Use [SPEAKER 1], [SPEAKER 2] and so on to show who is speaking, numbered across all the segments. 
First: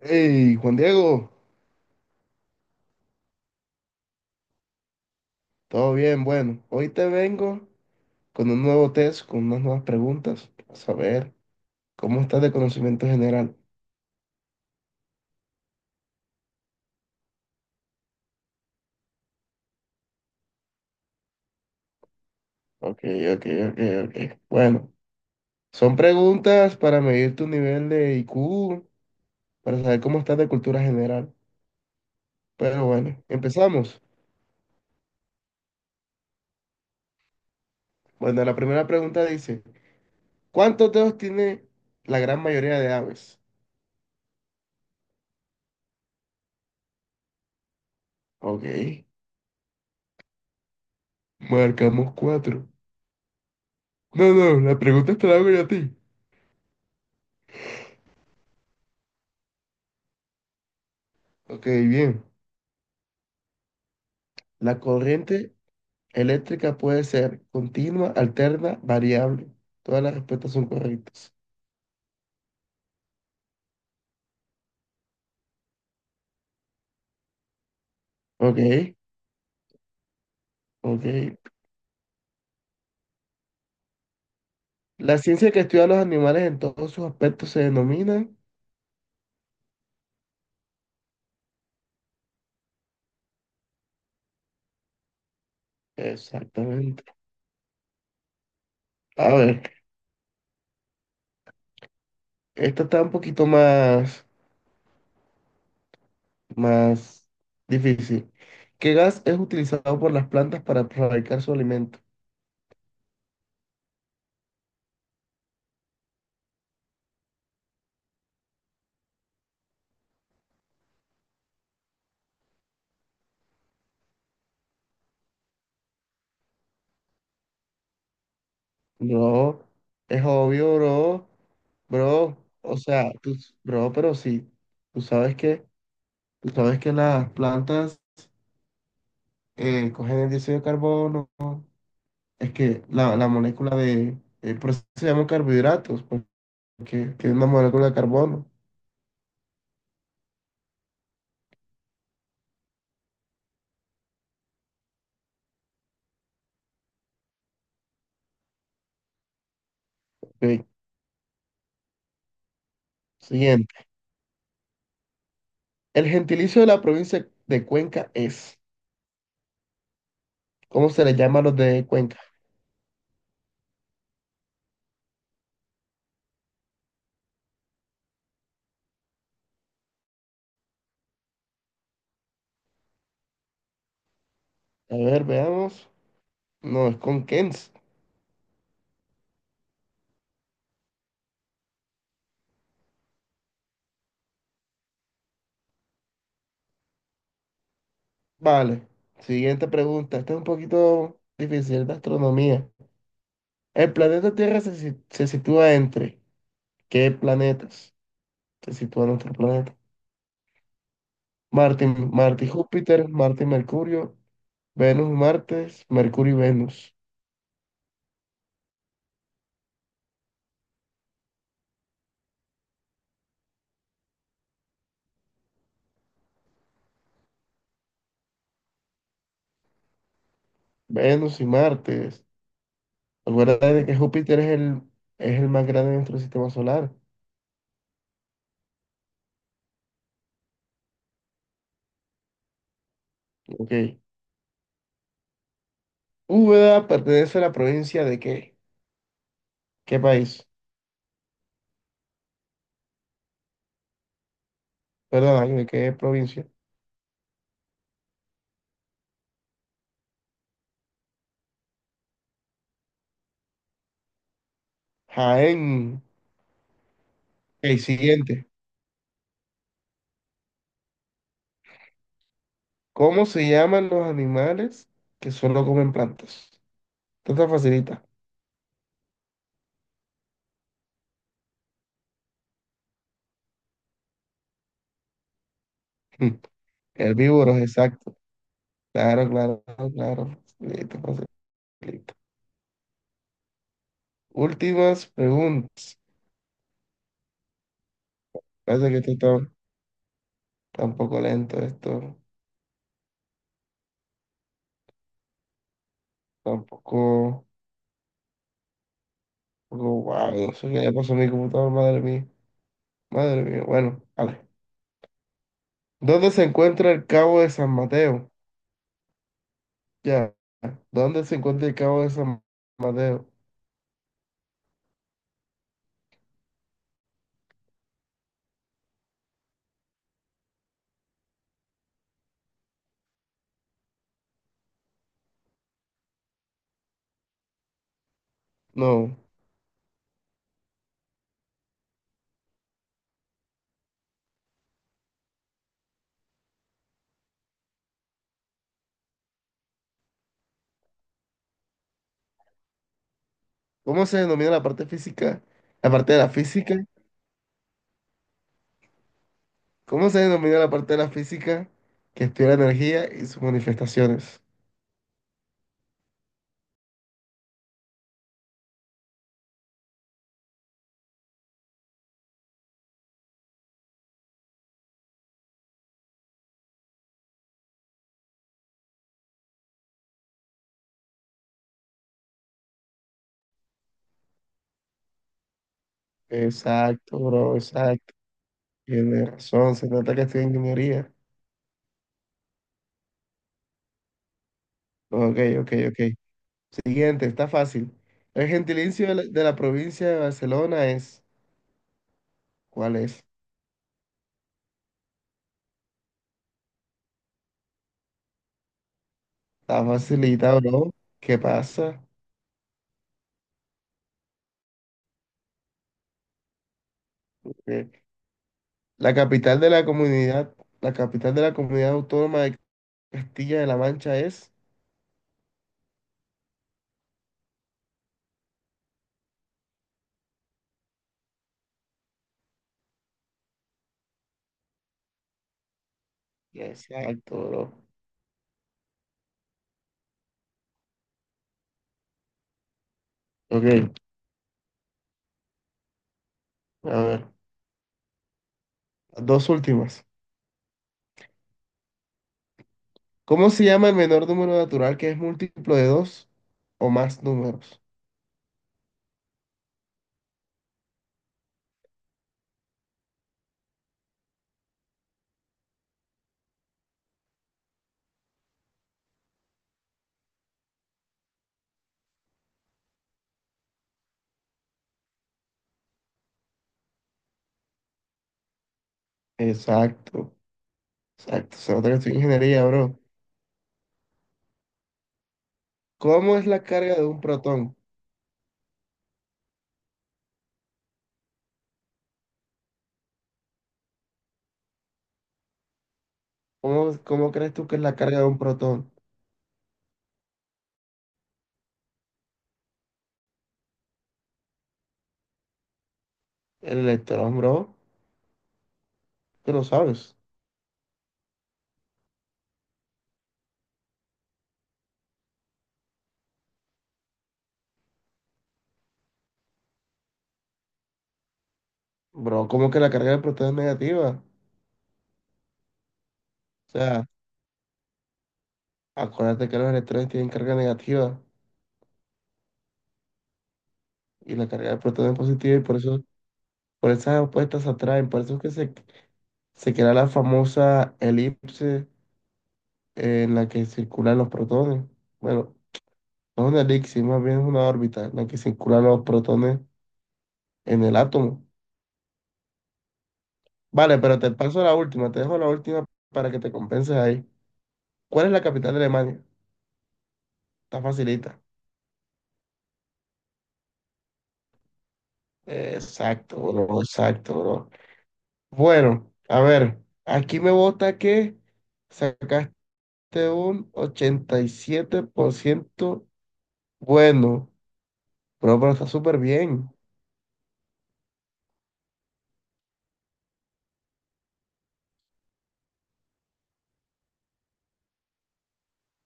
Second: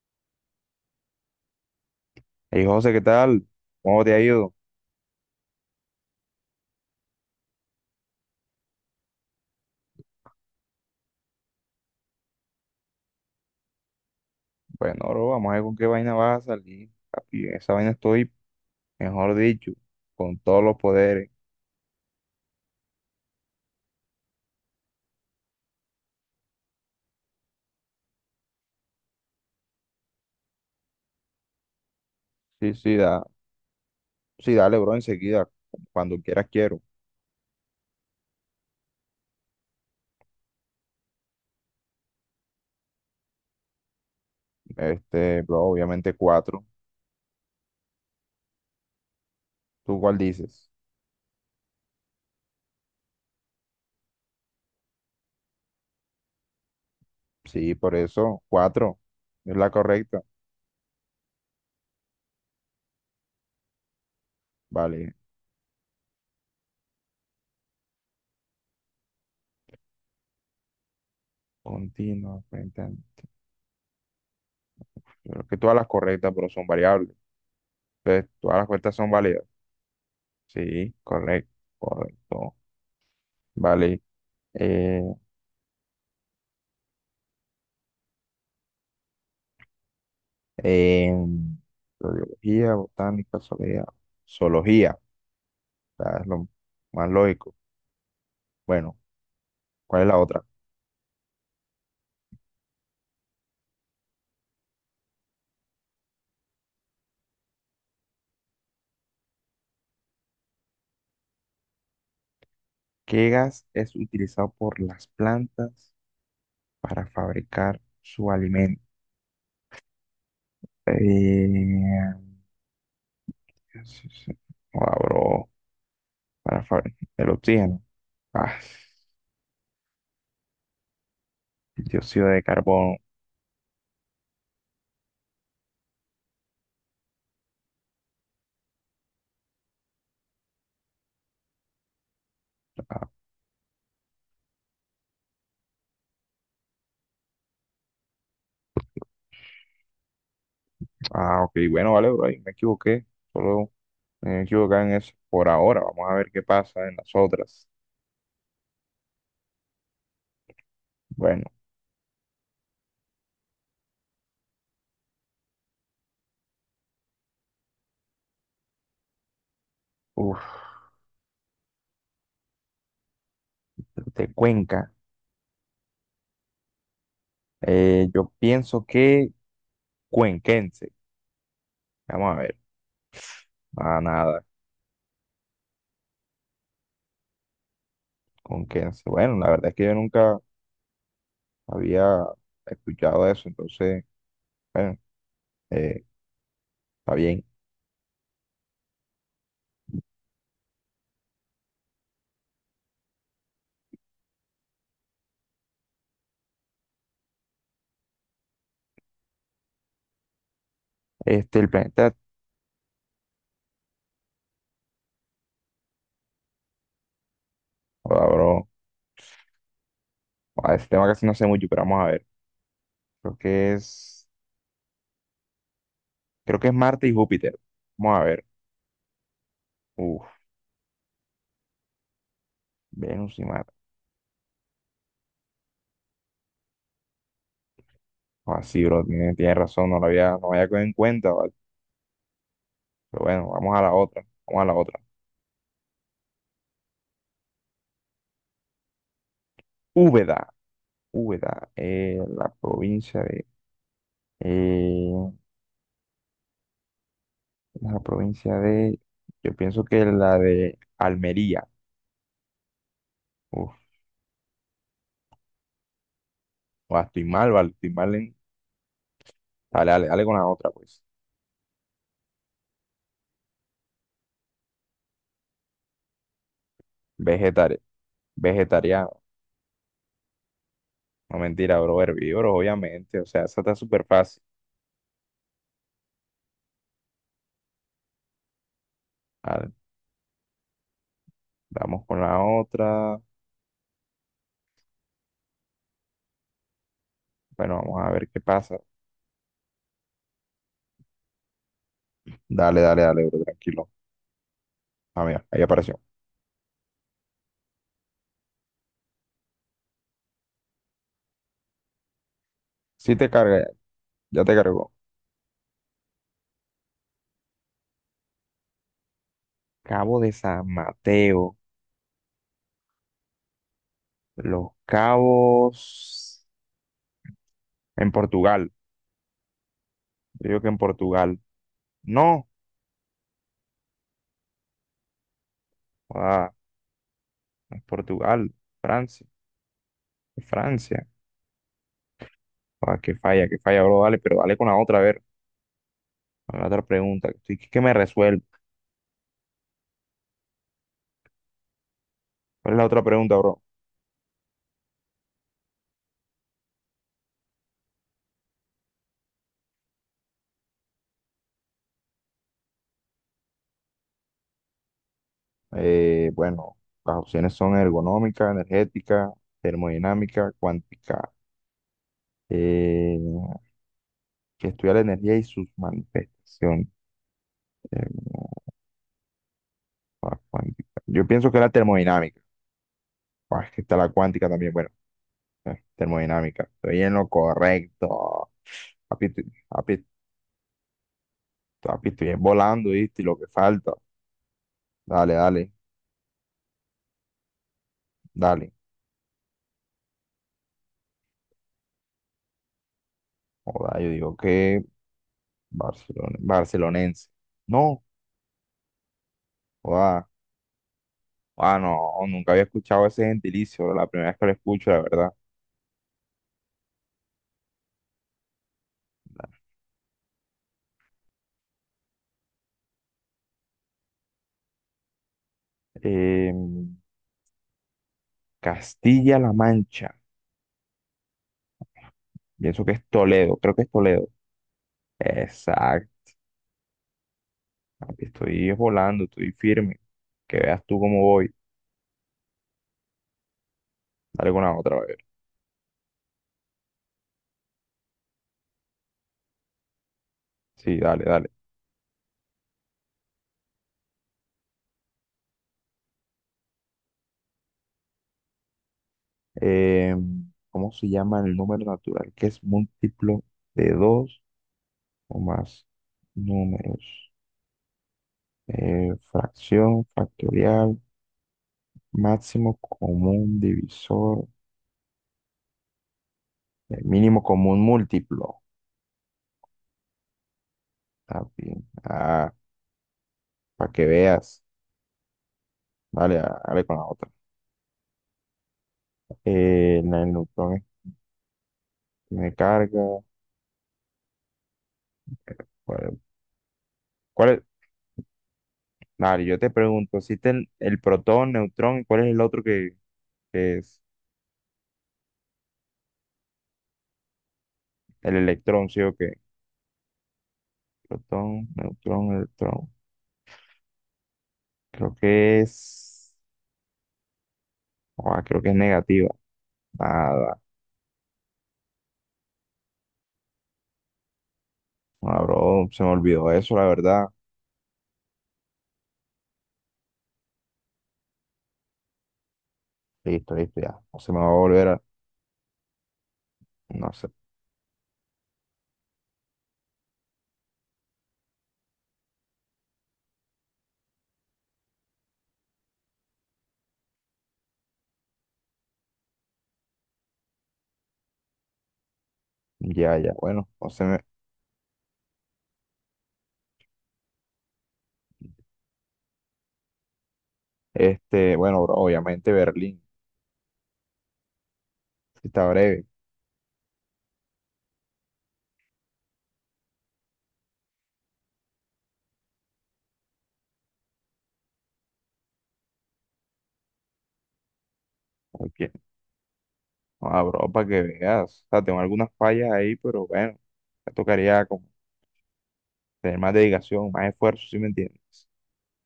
[SPEAKER 1] Hey, Juan Diego,
[SPEAKER 2] Hey José, ¿qué tal? ¿Cómo te ha ido?
[SPEAKER 1] todo bien, bueno, hoy te vengo con un nuevo test, con unas nuevas preguntas, a saber cómo estás de conocimiento general.
[SPEAKER 2] Bueno, no, bro, vamos a ver con qué vaina vas a salir, papi. En esa vaina estoy, mejor dicho, con todos los poderes.
[SPEAKER 1] Ok, ok, ok, ok. Bueno, son preguntas para medir tu nivel de IQ, para saber cómo estás de cultura general.
[SPEAKER 2] Sí,
[SPEAKER 1] Pero
[SPEAKER 2] sí, da,
[SPEAKER 1] bueno, empezamos.
[SPEAKER 2] sí, dale, bro, enseguida, cuando quieras quiero.
[SPEAKER 1] Bueno, la primera pregunta dice, ¿cuántos dedos tiene la gran mayoría de aves?
[SPEAKER 2] Bro, obviamente cuatro.
[SPEAKER 1] Ok,
[SPEAKER 2] ¿Tú cuál dices?
[SPEAKER 1] marcamos cuatro. No, no, la pregunta te la hago yo a ti.
[SPEAKER 2] Sí, por eso, cuatro. Es la correcta.
[SPEAKER 1] Ok, bien. La
[SPEAKER 2] Vale,
[SPEAKER 1] corriente eléctrica puede ser continua, alterna, variable. Todas las respuestas son correctas.
[SPEAKER 2] continua, frente a- creo que todas las correctas, pero son variables. Entonces, todas
[SPEAKER 1] Ok,
[SPEAKER 2] las correctas son válidas. Sí,
[SPEAKER 1] ok.
[SPEAKER 2] correcto, correcto. Vale. eh,
[SPEAKER 1] La ciencia que estudia a los animales en todos sus aspectos se denomina.
[SPEAKER 2] en biología, botánica, zoología, zoología, o sea, es lo
[SPEAKER 1] Exactamente.
[SPEAKER 2] más lógico. Bueno,
[SPEAKER 1] A ver,
[SPEAKER 2] ¿cuál es la otra?
[SPEAKER 1] esta está un poquito más difícil. ¿Qué gas es utilizado por las plantas para fabricar su alimento?
[SPEAKER 2] ¿Qué gas es utilizado por las plantas para fabricar su alimento? Eh, sí, sí. Joda, bro, para fabricar el oxígeno. Ah,
[SPEAKER 1] Bro, es obvio, bro.
[SPEAKER 2] el dióxido
[SPEAKER 1] Bro,
[SPEAKER 2] de
[SPEAKER 1] o
[SPEAKER 2] carbono.
[SPEAKER 1] sea, tú, bro, pero sí. Tú sabes que. Tú sabes que las plantas cogen el dióxido de carbono, es que
[SPEAKER 2] Ah,
[SPEAKER 1] la molécula de, por eso se llaman carbohidratos, porque tiene una molécula de carbono.
[SPEAKER 2] ah, ok, bueno, vale, bro, ahí me equivoqué. Solo me equivoqué en eso por ahora. Vamos a ver qué pasa en las otras.
[SPEAKER 1] Ok,
[SPEAKER 2] Bueno,
[SPEAKER 1] siguiente. El gentilicio de la provincia de Cuenca es,
[SPEAKER 2] uff.
[SPEAKER 1] ¿cómo se le llama a los de Cuenca?
[SPEAKER 2] De Cuenca. Yo pienso que cuenquense. Vamos a ver. Ah, nada,
[SPEAKER 1] A ver, veamos. No, es con Kens.
[SPEAKER 2] cuenquense. Bueno, la verdad es que yo nunca había escuchado eso, entonces, bueno, eh, está bien.
[SPEAKER 1] Vale. Siguiente pregunta. Esta es un poquito difícil de astronomía. El planeta Tierra se, se sitúa entre ¿qué planetas? Se sitúa nuestro planeta.
[SPEAKER 2] Este, el
[SPEAKER 1] Marte,
[SPEAKER 2] planeta,
[SPEAKER 1] Marte y Júpiter, Marte y Mercurio, Venus y Marte, Mercurio y Venus,
[SPEAKER 2] ahora, bro, a ese tema casi no sé mucho, pero vamos a ver. Creo que es, creo que es Marte y Júpiter. Vamos a ver. Uf,
[SPEAKER 1] Venus y Marte.
[SPEAKER 2] Venus y Marte.
[SPEAKER 1] Acuérdate de que Júpiter es el más grande de nuestro sistema solar.
[SPEAKER 2] Así, bro, tiene razón, no lo había cogido en cuenta, ¿vale? Pero bueno, vamos a la
[SPEAKER 1] Ok.
[SPEAKER 2] otra, vamos a la otra.
[SPEAKER 1] ¿Úbeda pertenece a la provincia de qué? ¿Qué país?
[SPEAKER 2] Úbeda, Úbeda, Eh,
[SPEAKER 1] Perdón, ay, ¿de qué provincia?
[SPEAKER 2] la provincia de, yo pienso que la de Almería. Uf,
[SPEAKER 1] Jaén.
[SPEAKER 2] o estoy mal, vale,
[SPEAKER 1] El
[SPEAKER 2] estoy mal en-
[SPEAKER 1] siguiente.
[SPEAKER 2] Dale, dale, dale con la otra, pues.
[SPEAKER 1] ¿Cómo se llaman los animales que solo comen plantas? Esto está
[SPEAKER 2] Vegetari
[SPEAKER 1] facilita.
[SPEAKER 2] vegetariano. No mentira, bro, herbívoros, obviamente. O sea, esa está súper fácil.
[SPEAKER 1] Herbívoros, exacto. Claro, claro,
[SPEAKER 2] Dale,
[SPEAKER 1] claro. Facilita, facilita.
[SPEAKER 2] vamos con la otra.
[SPEAKER 1] Últimas preguntas.
[SPEAKER 2] Bueno, vamos a ver qué pasa.
[SPEAKER 1] Parece que está un poco lento, esto
[SPEAKER 2] Dale, dale, dale, bro, tranquilo. Ah, mira, ahí apareció.
[SPEAKER 1] está un poco guau. No sé qué le pasó a mi computador, madre mía.
[SPEAKER 2] Sí te
[SPEAKER 1] Madre mía,
[SPEAKER 2] carga,
[SPEAKER 1] bueno, vale.
[SPEAKER 2] ya te cargó.
[SPEAKER 1] ¿Dónde se encuentra el Cabo de San Mateo?
[SPEAKER 2] Cabo de
[SPEAKER 1] Ya.
[SPEAKER 2] San
[SPEAKER 1] ¿Dónde se
[SPEAKER 2] Mateo.
[SPEAKER 1] encuentra el Cabo de San Mateo?
[SPEAKER 2] Los Cabos en Portugal. Yo digo que en Portugal. No. Ah, Portugal,
[SPEAKER 1] No.
[SPEAKER 2] Francia, Francia. Ah, que falla, bro. Dale, pero dale con la otra, a ver. Con la otra pregunta. Que estoy, que me resuelve. ¿Cuál es la otra pregunta, bro?
[SPEAKER 1] ¿Cómo se denomina la parte física? La parte de la física. ¿Cómo se denomina la parte de la física que estudia la energía y sus manifestaciones?
[SPEAKER 2] Bueno, las opciones son ergonómica, energética, termodinámica, cuántica. Eh, que estudia la energía y sus manifestaciones. Termo- joda, cuántica. Yo pienso que la termodinámica. Joda, es que está la cuántica también. Bueno, termodinámica. Estoy en
[SPEAKER 1] Exacto,
[SPEAKER 2] lo
[SPEAKER 1] bro, exacto.
[SPEAKER 2] correcto. Papi,
[SPEAKER 1] Tiene
[SPEAKER 2] estoy-
[SPEAKER 1] razón, se
[SPEAKER 2] papi,
[SPEAKER 1] nota que estudia ingeniería.
[SPEAKER 2] Papi, estoy volando, ¿viste? Y lo que falta. Dale,
[SPEAKER 1] Ok,
[SPEAKER 2] dale,
[SPEAKER 1] ok, ok. Siguiente, está fácil. El
[SPEAKER 2] dale.
[SPEAKER 1] gentilicio de la provincia de Barcelona es, ¿cuál es?
[SPEAKER 2] Joda, yo digo que Barcelona, barcelonense. No,
[SPEAKER 1] Está
[SPEAKER 2] joda.
[SPEAKER 1] facilitado, ¿no? ¿Qué
[SPEAKER 2] Ah, no,
[SPEAKER 1] pasa?
[SPEAKER 2] nunca había escuchado ese gentilicio, la primera vez que lo escucho, la verdad.
[SPEAKER 1] Eh, La capital de la capital de la comunidad autónoma de Castilla de la Mancha es.
[SPEAKER 2] Em, Castilla-La Mancha. Pienso que es Toledo, creo que es Toledo. Exacto.
[SPEAKER 1] Exacto, bro.
[SPEAKER 2] Papi, estoy volando, estoy firme. Que veas tú cómo voy.
[SPEAKER 1] Ok,
[SPEAKER 2] Dale con la otra vez.
[SPEAKER 1] a ver, las dos últimas.
[SPEAKER 2] Sí, dale, dale.
[SPEAKER 1] ¿Cómo se llama el menor número natural que es múltiplo de dos o más números?
[SPEAKER 2] ¿Cómo se llama el número natural que es múltiplo de 2 o más números? Fracción, factorial, máximo común divisor, mínimo común múltiplo.
[SPEAKER 1] Exacto,
[SPEAKER 2] Ah,
[SPEAKER 1] exacto. Se
[SPEAKER 2] bien.
[SPEAKER 1] nota que estoy en
[SPEAKER 2] Ah,
[SPEAKER 1] ingeniería, bro.
[SPEAKER 2] para que veas.
[SPEAKER 1] ¿Cómo
[SPEAKER 2] Vale,
[SPEAKER 1] es
[SPEAKER 2] ah,
[SPEAKER 1] la
[SPEAKER 2] dale con
[SPEAKER 1] carga
[SPEAKER 2] la
[SPEAKER 1] de un
[SPEAKER 2] otra.
[SPEAKER 1] protón?
[SPEAKER 2] El neutrón tiene carga. ¿Cuál,
[SPEAKER 1] ¿Cómo
[SPEAKER 2] ¿cuál
[SPEAKER 1] crees
[SPEAKER 2] es?
[SPEAKER 1] tú que es la carga de un protón?
[SPEAKER 2] Vale, yo te pregunto, ¿existe el protón, neutrón y cuál es el otro que es
[SPEAKER 1] El electrón, bro,
[SPEAKER 2] el electrón, sí o qué?
[SPEAKER 1] tú lo sabes.
[SPEAKER 2] Protón, neutrón, electrón. Creo que es... ah, creo que es negativa. Nada.
[SPEAKER 1] Bro, ¿cómo que la carga del protón es negativa?
[SPEAKER 2] Ah, bro, se me olvidó
[SPEAKER 1] O
[SPEAKER 2] eso, la
[SPEAKER 1] sea,
[SPEAKER 2] verdad.
[SPEAKER 1] acuérdate que los electrones tienen carga negativa
[SPEAKER 2] Listo, listo, ya. No se
[SPEAKER 1] y
[SPEAKER 2] me va a
[SPEAKER 1] la carga del
[SPEAKER 2] volver a...
[SPEAKER 1] protón es positiva por
[SPEAKER 2] No
[SPEAKER 1] esas
[SPEAKER 2] sé.
[SPEAKER 1] opuestas se atraen. Por eso es que se crea la famosa elipse en la que circulan los protones. Bueno, no es una elipse, más bien es una órbita en la que circulan los protones en el átomo.
[SPEAKER 2] Ya, ya. Bueno, no
[SPEAKER 1] Vale,
[SPEAKER 2] se me...
[SPEAKER 1] pero te paso la última, te dejo la última para que te compenses ahí. ¿Cuál es la capital de Alemania? Está facilita.
[SPEAKER 2] Bueno, bro, obviamente Berlín. Sí, está breve.
[SPEAKER 1] Exacto, bro, exacto, bro. Bueno, a ver, aquí me vota que sacaste un 87%. Bueno, bro, pero está
[SPEAKER 2] Porque,
[SPEAKER 1] súper bien.
[SPEAKER 2] ah, bro, para que veas. O sea, tengo algunas fallas ahí, pero bueno. Me tocaría como tener más dedicación, más esfuerzo, ¿si me entiendes?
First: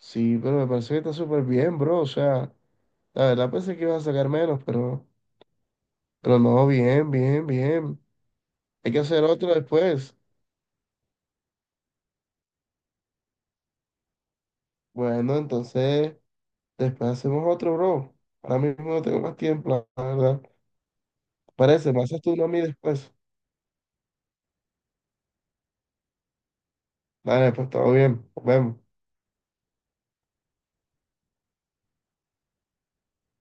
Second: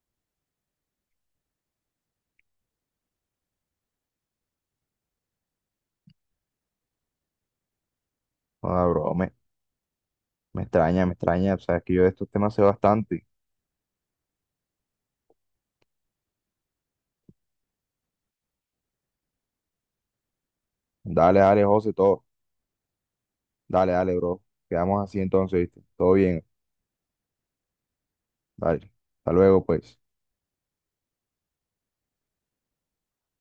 [SPEAKER 1] Sí, pero me parece que está súper bien, bro. O sea, la verdad pensé que ibas a sacar menos, pero no, bien, bien, bien.
[SPEAKER 2] Ah,
[SPEAKER 1] Hay que
[SPEAKER 2] bro,
[SPEAKER 1] hacer otro después.
[SPEAKER 2] me extraña, me extraña. Sabes que yo de estos temas sé bastante.
[SPEAKER 1] Bueno, entonces, después hacemos otro, bro. Ahora mismo no tengo más tiempo, la verdad.
[SPEAKER 2] Dale, dale, José,
[SPEAKER 1] Parece, me haces
[SPEAKER 2] todo.
[SPEAKER 1] tú uno a mí después.
[SPEAKER 2] Dale, dale, bro. Quedamos así entonces, ¿viste? Todo bien.
[SPEAKER 1] Vale, pues todo bien, nos vemos.
[SPEAKER 2] Dale. Hasta luego, pues.